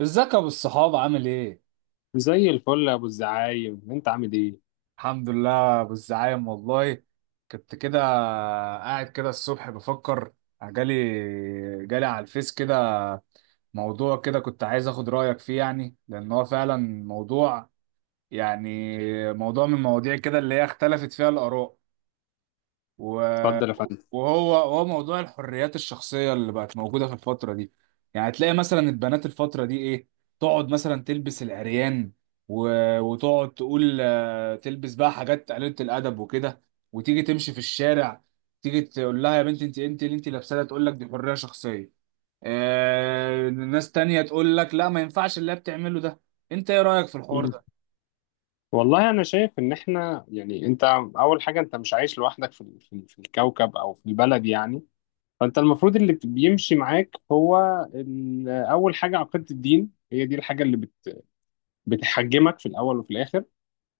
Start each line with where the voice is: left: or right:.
right: ازيك يا ابو الصحاب عامل ايه؟
left: زي الفل يا ابو الزعايم، انت عامل ايه؟
right: الحمد لله ابو الزعايم والله. كنت كده قاعد كده الصبح بفكر، جالي جالي على الفيس كده موضوع كده. كنت عايز اخد رأيك فيه، يعني لان هو فعلا موضوع، يعني موضوع من المواضيع كده اللي هي اختلفت فيها الآراء. و-
left: اتفضل يا فندم.
right: وهو موضوع الحريات الشخصية اللي بقت موجودة في الفترة دي. يعني تلاقي مثلا البنات الفترة دي ايه، تقعد مثلا تلبس العريان و... وتقعد تقول تلبس بقى حاجات قليلة الأدب وكده، وتيجي تمشي في الشارع، تيجي تقول لها يا بنتي انت اللي انت لابسة ده، تقول لك دي حرية شخصية. ناس تانية تقول لك لا، ما ينفعش اللي هي بتعمله ده. انت ايه رأيك في الحوار
left: مم.
right: ده؟
left: والله انا شايف ان احنا، يعني انت، اول حاجه انت مش عايش لوحدك في الكوكب او في البلد يعني. فانت المفروض اللي بيمشي معاك هو اول حاجه عقيده الدين، هي دي الحاجه اللي بتحجمك في الاول وفي الاخر.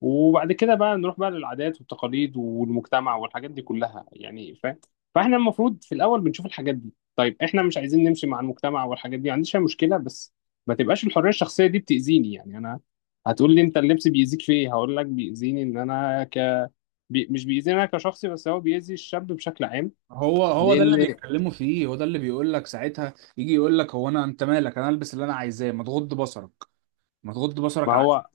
left: وبعد كده بقى نروح بقى للعادات والتقاليد والمجتمع والحاجات دي كلها، يعني فاهم. فاحنا المفروض في الاول بنشوف الحاجات دي. طيب احنا مش عايزين نمشي مع المجتمع والحاجات دي، ما عنديش أي مشكله، بس ما تبقاش الحريه الشخصيه دي بتاذيني، يعني انا. هتقول لي انت اللبس بيأذيك في ايه؟ هقول لك بيأذيني ان انا مش بيأذيني انا كشخصي، بس هو بيأذي الشاب بشكل عام.
right: هو ده اللي
left: لان
right: بيتكلموا فيه، هو ده اللي بيقول لك ساعتها، يجي يقول لك هو انا انت مالك، انا البس اللي انا عايزاه، ما تغض بصرك، ما تغض
left: ما
right: بصرك عني.
left: هو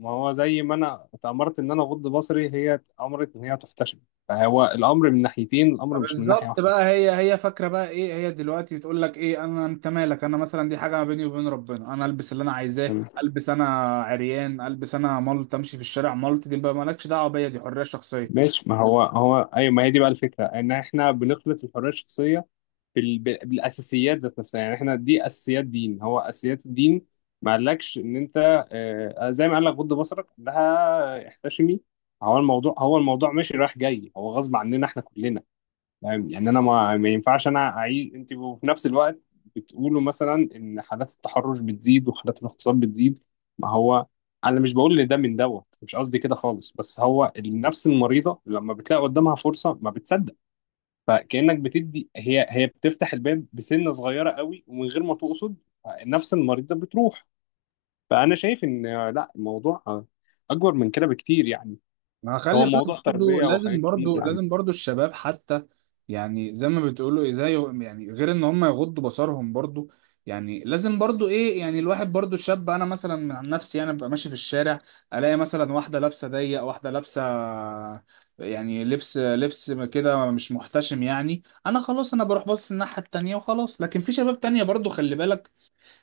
left: ما هو زي ما انا اتأمرت ان انا اغض بصري، هي اتأمرت ان هي تحتشم. فهو الامر من ناحيتين، الامر مش من ناحيه
right: بالظبط
left: واحده.
right: بقى. هي فاكره بقى ايه، هي دلوقتي بتقول لك ايه، انا انت مالك، انا مثلا دي حاجه ما بيني وبين ربنا، انا البس اللي انا عايزاه، البس انا عريان، البس انا ملط، امشي في الشارع ملط، دي بقى مالكش دعوه بيا، دي حريه شخصيه.
left: ماشي. ما هو ايوه، ما هي دي بقى الفكره، ان احنا بنخلط الحريه الشخصيه بالاساسيات ذات نفسها. يعني احنا دي اساسيات دين، هو اساسيات الدين. ما قالكش ان انت، زي ما قال لك غض بصرك، لها احتشمي. هو الموضوع ماشي رايح جاي، هو غصب عننا احنا كلنا. يعني انا ما ينفعش انا اعيش انت، وفي نفس الوقت بتقولوا مثلا ان حالات التحرش بتزيد وحالات الاغتصاب بتزيد. ما هو انا مش بقول ان ده من دوت، مش قصدي كده خالص، بس هو النفس المريضه لما بتلاقي قدامها فرصه ما بتصدق. فكانك بتدي، هي بتفتح الباب بسنه صغيره قوي ومن غير ما تقصد، النفس المريضه بتروح. فانا شايف ان لا، الموضوع اكبر من كده بكتير يعني.
right: ما
left: هو
right: خلي بالك
left: موضوع
right: برضو،
left: تربيه
right: لازم
left: وحاجات كتير
right: برضو،
left: يعني.
right: لازم برضو الشباب حتى، يعني زي ما بتقولوا ايه، زي يعني غير ان هم يغضوا بصرهم برضو، يعني لازم برضو ايه، يعني الواحد برضو الشاب. انا مثلا عن نفسي انا ببقى ماشي في الشارع، الاقي مثلا واحده لابسه ضيق، واحده لابسه يعني لبس كده مش محتشم. يعني انا خلاص انا بروح باصص الناحيه التانيه وخلاص، لكن في شباب تانيه برضو خلي بالك،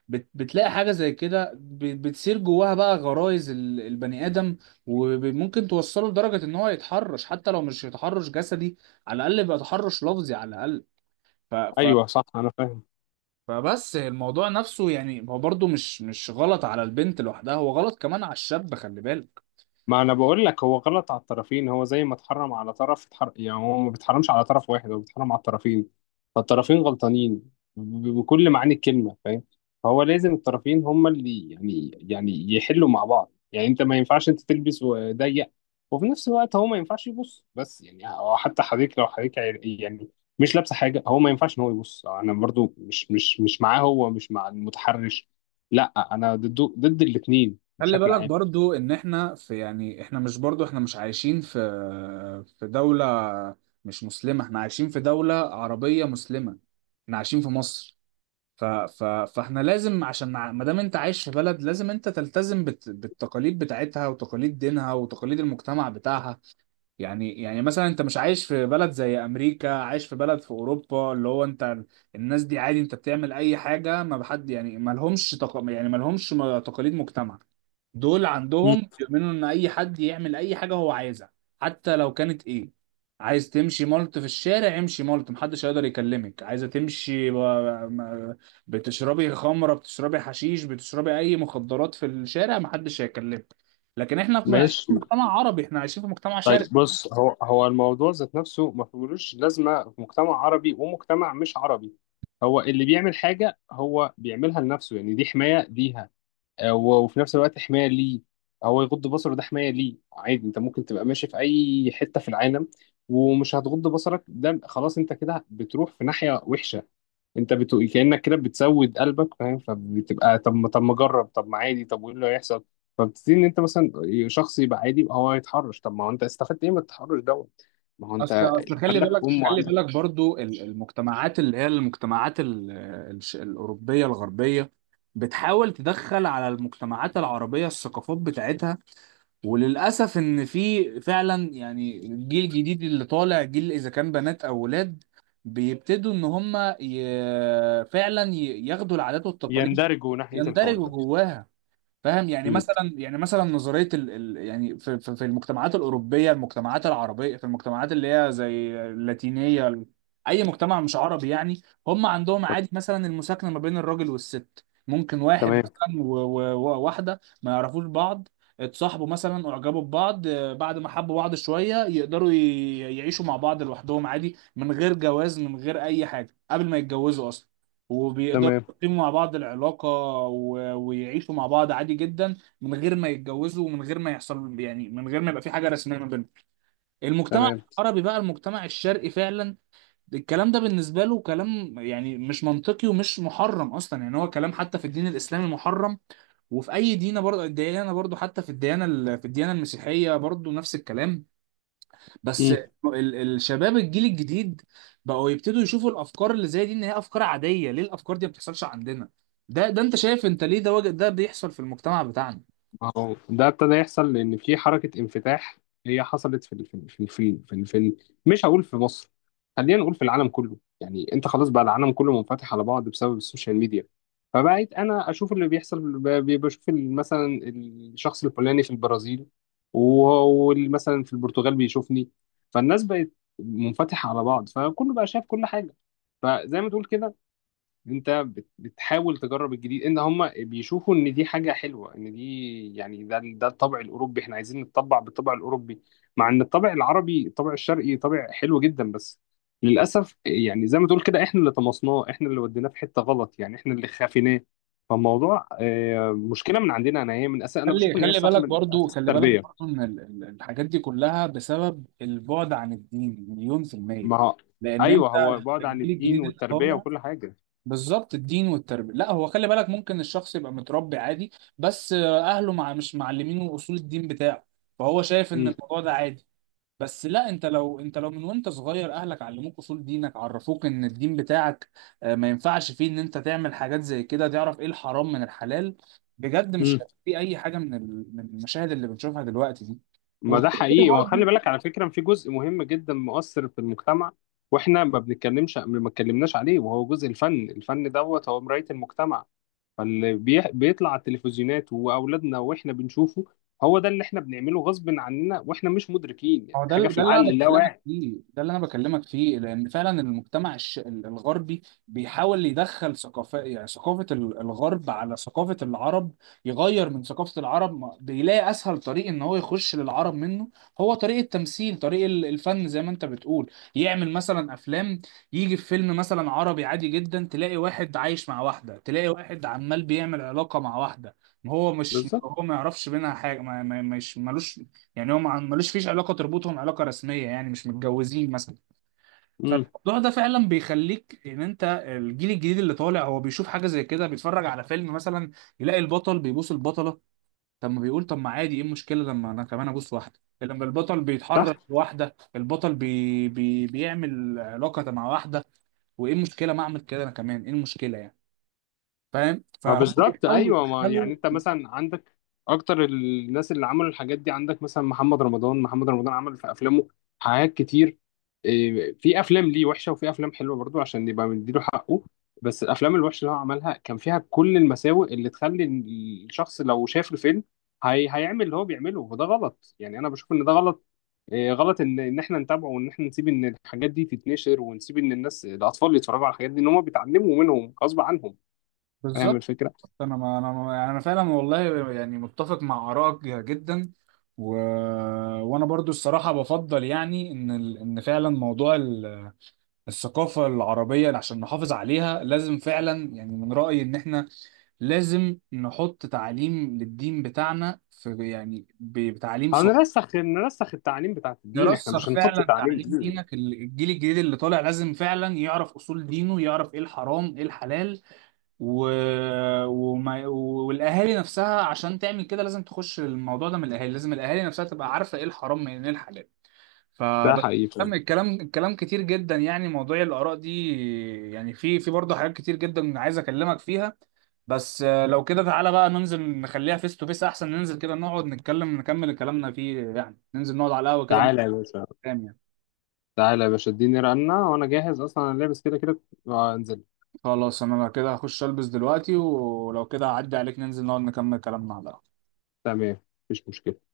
right: بتلاقي حاجة زي كده بتصير جواها بقى غرائز البني آدم، وممكن توصله لدرجة إن هو يتحرش، حتى لو مش يتحرش جسدي، على الأقل يبقى تحرش لفظي على الأقل. ف... ف...
left: ايوه صح، انا فاهم.
right: فبس الموضوع نفسه، يعني هو برضه مش غلط على البنت لوحدها، هو غلط كمان على الشاب، خلي بالك.
left: ما انا بقول لك هو غلط على الطرفين. هو زي ما اتحرم على طرف يعني، هو ما بيتحرمش على طرف واحد، هو بيتحرم على الطرفين. فالطرفين غلطانين بكل معاني الكلمة، فاهم. فهو لازم الطرفين هما اللي، يعني يحلوا مع بعض. يعني انت ما ينفعش انت تلبس وضيق، وفي نفس الوقت هو ما ينفعش يبص. بس يعني هو، حتى حضرتك لو حضرتك يعني مش لابسه حاجه، هو ما ينفعش ان هو يبص. انا برضو مش معاه، هو مش مع المتحرش. لا انا ضده، ضد الاثنين
right: خلي
left: بشكل
right: بالك
left: عام.
right: برضو ان احنا في، يعني احنا مش برضو، احنا مش عايشين في في دولة مش مسلمة، احنا عايشين في دولة عربية مسلمة، احنا عايشين في مصر. فاحنا لازم عشان ما دام انت عايش في بلد، لازم انت تلتزم بالتقاليد بتاعتها وتقاليد دينها وتقاليد المجتمع بتاعها. يعني مثلا انت مش عايش في بلد زي امريكا، عايش في بلد في اوروبا اللي هو انت، الناس دي عادي، انت بتعمل اي حاجه ما بحد، يعني ما لهمش يعني ما لهمش تقاليد مجتمع. دول
left: مم.
right: عندهم بيؤمنوا ان اي حد يعمل اي حاجه هو عايزها، حتى لو كانت ايه، عايز تمشي ملط في الشارع، امشي ملط، محدش هيقدر يكلمك، عايزه تمشي بتشربي خمره، بتشربي حشيش، بتشربي اي مخدرات في الشارع، محدش هيكلمك. لكن احنا عايشين
left: ماشي.
right: في مجتمع عربي، احنا عايشين في مجتمع
left: طيب
right: شرقي.
left: بص، هو الموضوع ذات نفسه ما فيهوش لازمه في مجتمع عربي ومجتمع مش عربي. هو اللي بيعمل حاجه هو بيعملها لنفسه، يعني دي حمايه ليها وفي نفس الوقت حمايه ليه. هو يغض بصره ده حمايه ليه. عادي انت ممكن تبقى ماشي في اي حته في العالم، ومش هتغض بصرك، ده خلاص انت كده بتروح في ناحيه وحشه. انت بتقول، كأنك كده بتسود قلبك، فاهم؟ فبتبقى، طب ما، طب ما اجرب، طب ما عادي، طب وايه اللي هيحصل؟ فبتبتدي ان انت مثلا شخص يبقى عادي، يبقى هو يتحرش. طب ما هو انت استفدت ايه من التحرش دوت؟ ما هو
right: اصل
left: انت
right: خلي
left: عندك
right: بالك،
left: ام
right: خلي
left: وعندك.
right: بالك برضو المجتمعات اللي هي المجتمعات الاوروبيه الغربيه بتحاول تدخل على المجتمعات العربيه الثقافات بتاعتها. وللاسف ان في فعلا، يعني الجيل الجديد اللي طالع، جيل اذا كان بنات او ولاد، بيبتدوا ان هم فعلا ياخدوا العادات والتقاليد،
left: يندرجوا ناحية الحوار
right: يندرجوا
left: ده.
right: جواها. فاهم يعني
left: امم.
right: مثلا، يعني مثلا نظريه ال ال يعني في المجتمعات الاوروبيه، المجتمعات العربيه، في المجتمعات اللي هي زي اللاتينيه، اي مجتمع مش عربي يعني. هم عندهم عادي مثلا المساكنه ما بين الراجل والست، ممكن واحد
left: تمام.
right: مثلا وواحده ما يعرفوش بعض، اتصاحبوا مثلا، اعجبوا ببعض، بعد ما حبوا بعض شويه، يقدروا يعيشوا مع بعض لوحدهم عادي، من غير جواز، من غير اي حاجه قبل ما يتجوزوا اصلا، وبيقدروا
left: تمام.
right: يقيموا مع بعض العلاقة، ويعيشوا مع بعض عادي جدا من غير ما يتجوزوا، ومن غير ما يحصل يعني، من غير ما يبقى في حاجة رسمية ما بينهم. المجتمع
left: تمام.
right: العربي بقى، المجتمع الشرقي فعلا، الكلام ده بالنسبة له كلام يعني مش منطقي ومش محرم أصلا، يعني هو كلام حتى في الدين الإسلامي محرم، وفي أي دينة برضه، الديانة برضه حتى في الديانة في الديانة المسيحية برضه نفس الكلام. بس
left: مم.
right: الشباب الجيل الجديد بقوا يبتدوا يشوفوا الافكار اللي زي دي ان هي افكار عاديه. ليه الافكار دي ما بتحصلش عندنا؟ ده انت شايف انت ليه ده ده بيحصل في المجتمع بتاعنا؟
left: ما هو ده ابتدى يحصل لان في حركه انفتاح. هي حصلت في ال- في ال- في ال- في ال- في ال- في ال- مش هقول في مصر، خلينا نقول في العالم كله. يعني انت خلاص بقى، العالم كله منفتح على بعض بسبب السوشيال ميديا. فبقيت انا اشوف اللي بيحصل، بشوف مثلا الشخص الفلاني في البرازيل، ومثلا في البرتغال بيشوفني. فالناس بقت منفتحه على بعض، فكله بقى شايف كل حاجه. فزي ما تقول كده، انت بتحاول تجرب الجديد. ان هم بيشوفوا ان دي حاجه حلوه، ان دي يعني ده الطبع الاوروبي، احنا عايزين نتطبع بالطبع الاوروبي. مع ان الطبع العربي، الطبع الشرقي، طبع حلو جدا. بس للاسف، يعني زي ما تقول كده، احنا اللي طمسناه، احنا اللي وديناه في حته غلط، يعني احنا اللي خافيناه. فالموضوع مشكله من عندنا انا، هي من اساس، انا بشوف
right: خلي
left: ان هي صح
right: بالك
left: من
right: برضو،
left: اساس
right: خلي بالك
left: التربيه.
right: برضو ان الحاجات دي كلها بسبب البعد عن الدين مليون في المية.
left: ما هو
right: لان
left: ايوه،
right: انت
left: هو بعد عن
right: الجيل
left: الدين
right: الجديد اللي
left: والتربيه
right: طالع،
left: وكل حاجه.
right: بالظبط الدين والتربية. لا هو خلي بالك ممكن الشخص يبقى متربي عادي، بس اهله مش معلمينه اصول الدين بتاعه، فهو شايف ان الموضوع ده عادي. بس لا، انت لو انت من وانت صغير اهلك علموك اصول دينك، عرفوك ان الدين بتاعك ما ينفعش فيه ان انت تعمل حاجات زي كده، تعرف ايه الحرام من الحلال، بجد مش
left: امم.
right: هيبقى في اي حاجه من من المشاهد اللي بنشوفها دلوقتي دي.
left: ما ده
right: وغير كده
left: حقيقي. وخلي
right: برضه،
left: بالك على فكرة، في جزء مهم جدا مؤثر في المجتمع، واحنا ما بنتكلمش، ما اتكلمناش عليه، وهو جزء الفن. الفن دوت هو مراية المجتمع. فاللي بيطلع على التلفزيونات واولادنا واحنا بنشوفه، هو ده اللي احنا بنعمله غصب عننا واحنا مش مدركين، يعني
right: هو ده
left: حاجة في
right: اللي انا
left: العقل
right: بكلمك
left: اللاواعي.
right: فيه، ده اللي انا بكلمك فيه، لان فعلا المجتمع الغربي بيحاول يدخل ثقافه، يعني ثقافه الغرب على ثقافه العرب، يغير من ثقافه العرب. بيلاقي اسهل طريق ان هو يخش للعرب منه، هو طريق التمثيل، طريق الفن، زي ما انت بتقول، يعمل مثلا افلام. يجي في فيلم مثلا عربي عادي جدا، تلاقي واحد عايش مع واحده، تلاقي واحد عمال بيعمل علاقه مع واحده، هو مش
left: بالظبط.
right: هو ما يعرفش بينها حاجه، مش ملوش، يعني هو ملوش فيش علاقه تربطهم علاقه رسميه، يعني مش متجوزين مثلا.
left: امم.
right: فالموضوع ده فعلا بيخليك ان انت الجيل الجديد اللي طالع، هو بيشوف حاجه زي كده، بيتفرج على فيلم مثلا، يلاقي البطل بيبوس البطله، طب ما بيقول طب ما عادي، ايه المشكله لما انا كمان ابوس واحده، لما البطل بيتحرك لواحده، البطل بي بي بيعمل علاقه مع واحده، وايه المشكله ما اعمل كده انا كمان، ايه المشكله يعني؟ فاهم،
left: ما
right: فهم
left: بالظبط،
right: بيحاولوا
left: ايوه. ما يعني
right: يدخلوا
left: انت مثلا عندك اكتر الناس اللي عملوا الحاجات دي، عندك مثلا محمد رمضان. عمل في افلامه حاجات كتير. إيه، في افلام ليه وحشه، وفي افلام حلوه برضو عشان نبقى مديله حقه. بس الافلام الوحشه اللي هو عملها كان فيها كل المساوئ اللي تخلي الشخص لو شاف الفيلم، هي هيعمل اللي هو بيعمله. وده غلط، يعني انا بشوف ان ده غلط. إيه، غلط ان احنا نتابعه، وان احنا نسيب ان الحاجات دي تتنشر، ونسيب ان الناس الاطفال يتفرجوا على الحاجات دي، ان هم بيتعلموا منهم غصب عنهم. فاهم
right: بالظبط.
left: الفكره.
right: انا ما يعني انا فعلا والله يعني متفق مع ارائك جدا، و... وانا برضو الصراحه بفضل يعني ان ان فعلا موضوع الثقافه العربيه، عشان نحافظ عليها لازم فعلا، يعني من رايي ان احنا لازم نحط تعليم للدين بتاعنا في، يعني بتعليم صلب.
left: نرسخ التعاليم بتاعت الدين. احنا مش
right: نرسخ
left: هنحط
right: فعلا
left: تعاليم
right: تعليم
left: ديني.
right: دينك، الجيل الجديد اللي طالع لازم فعلا يعرف اصول دينه، يعرف ايه الحرام ايه الحلال، و... والاهالي نفسها عشان تعمل كده لازم تخش الموضوع ده من الاهالي، لازم الاهالي نفسها تبقى عارفه ايه الحرام من ايه الحلال.
left: ده
right: فبس
left: حقيقي فعلا.
right: الكلام الكلام كتير جدا يعني، موضوع الآراء دي يعني، في برضه حاجات كتير جدا عايز أكلمك فيها. بس لو كده تعالى بقى ننزل نخليها فيس تو فيس أحسن، ننزل كده نقعد نتكلم نكمل كلامنا فيه، يعني ننزل نقعد على القهوة كده
left: تعالى يا باشا.
right: نتكلم يعني.
left: تعالى يا باشا، اديني رنة وانا جاهز اصلا، انا لابس كده كده. آه، انزل.
right: خلاص أنا كده هخش ألبس دلوقتي، ولو كده هعدي عليك، ننزل نقعد نكمل كلامنا على القهوة.
left: تمام، مفيش مشكلة.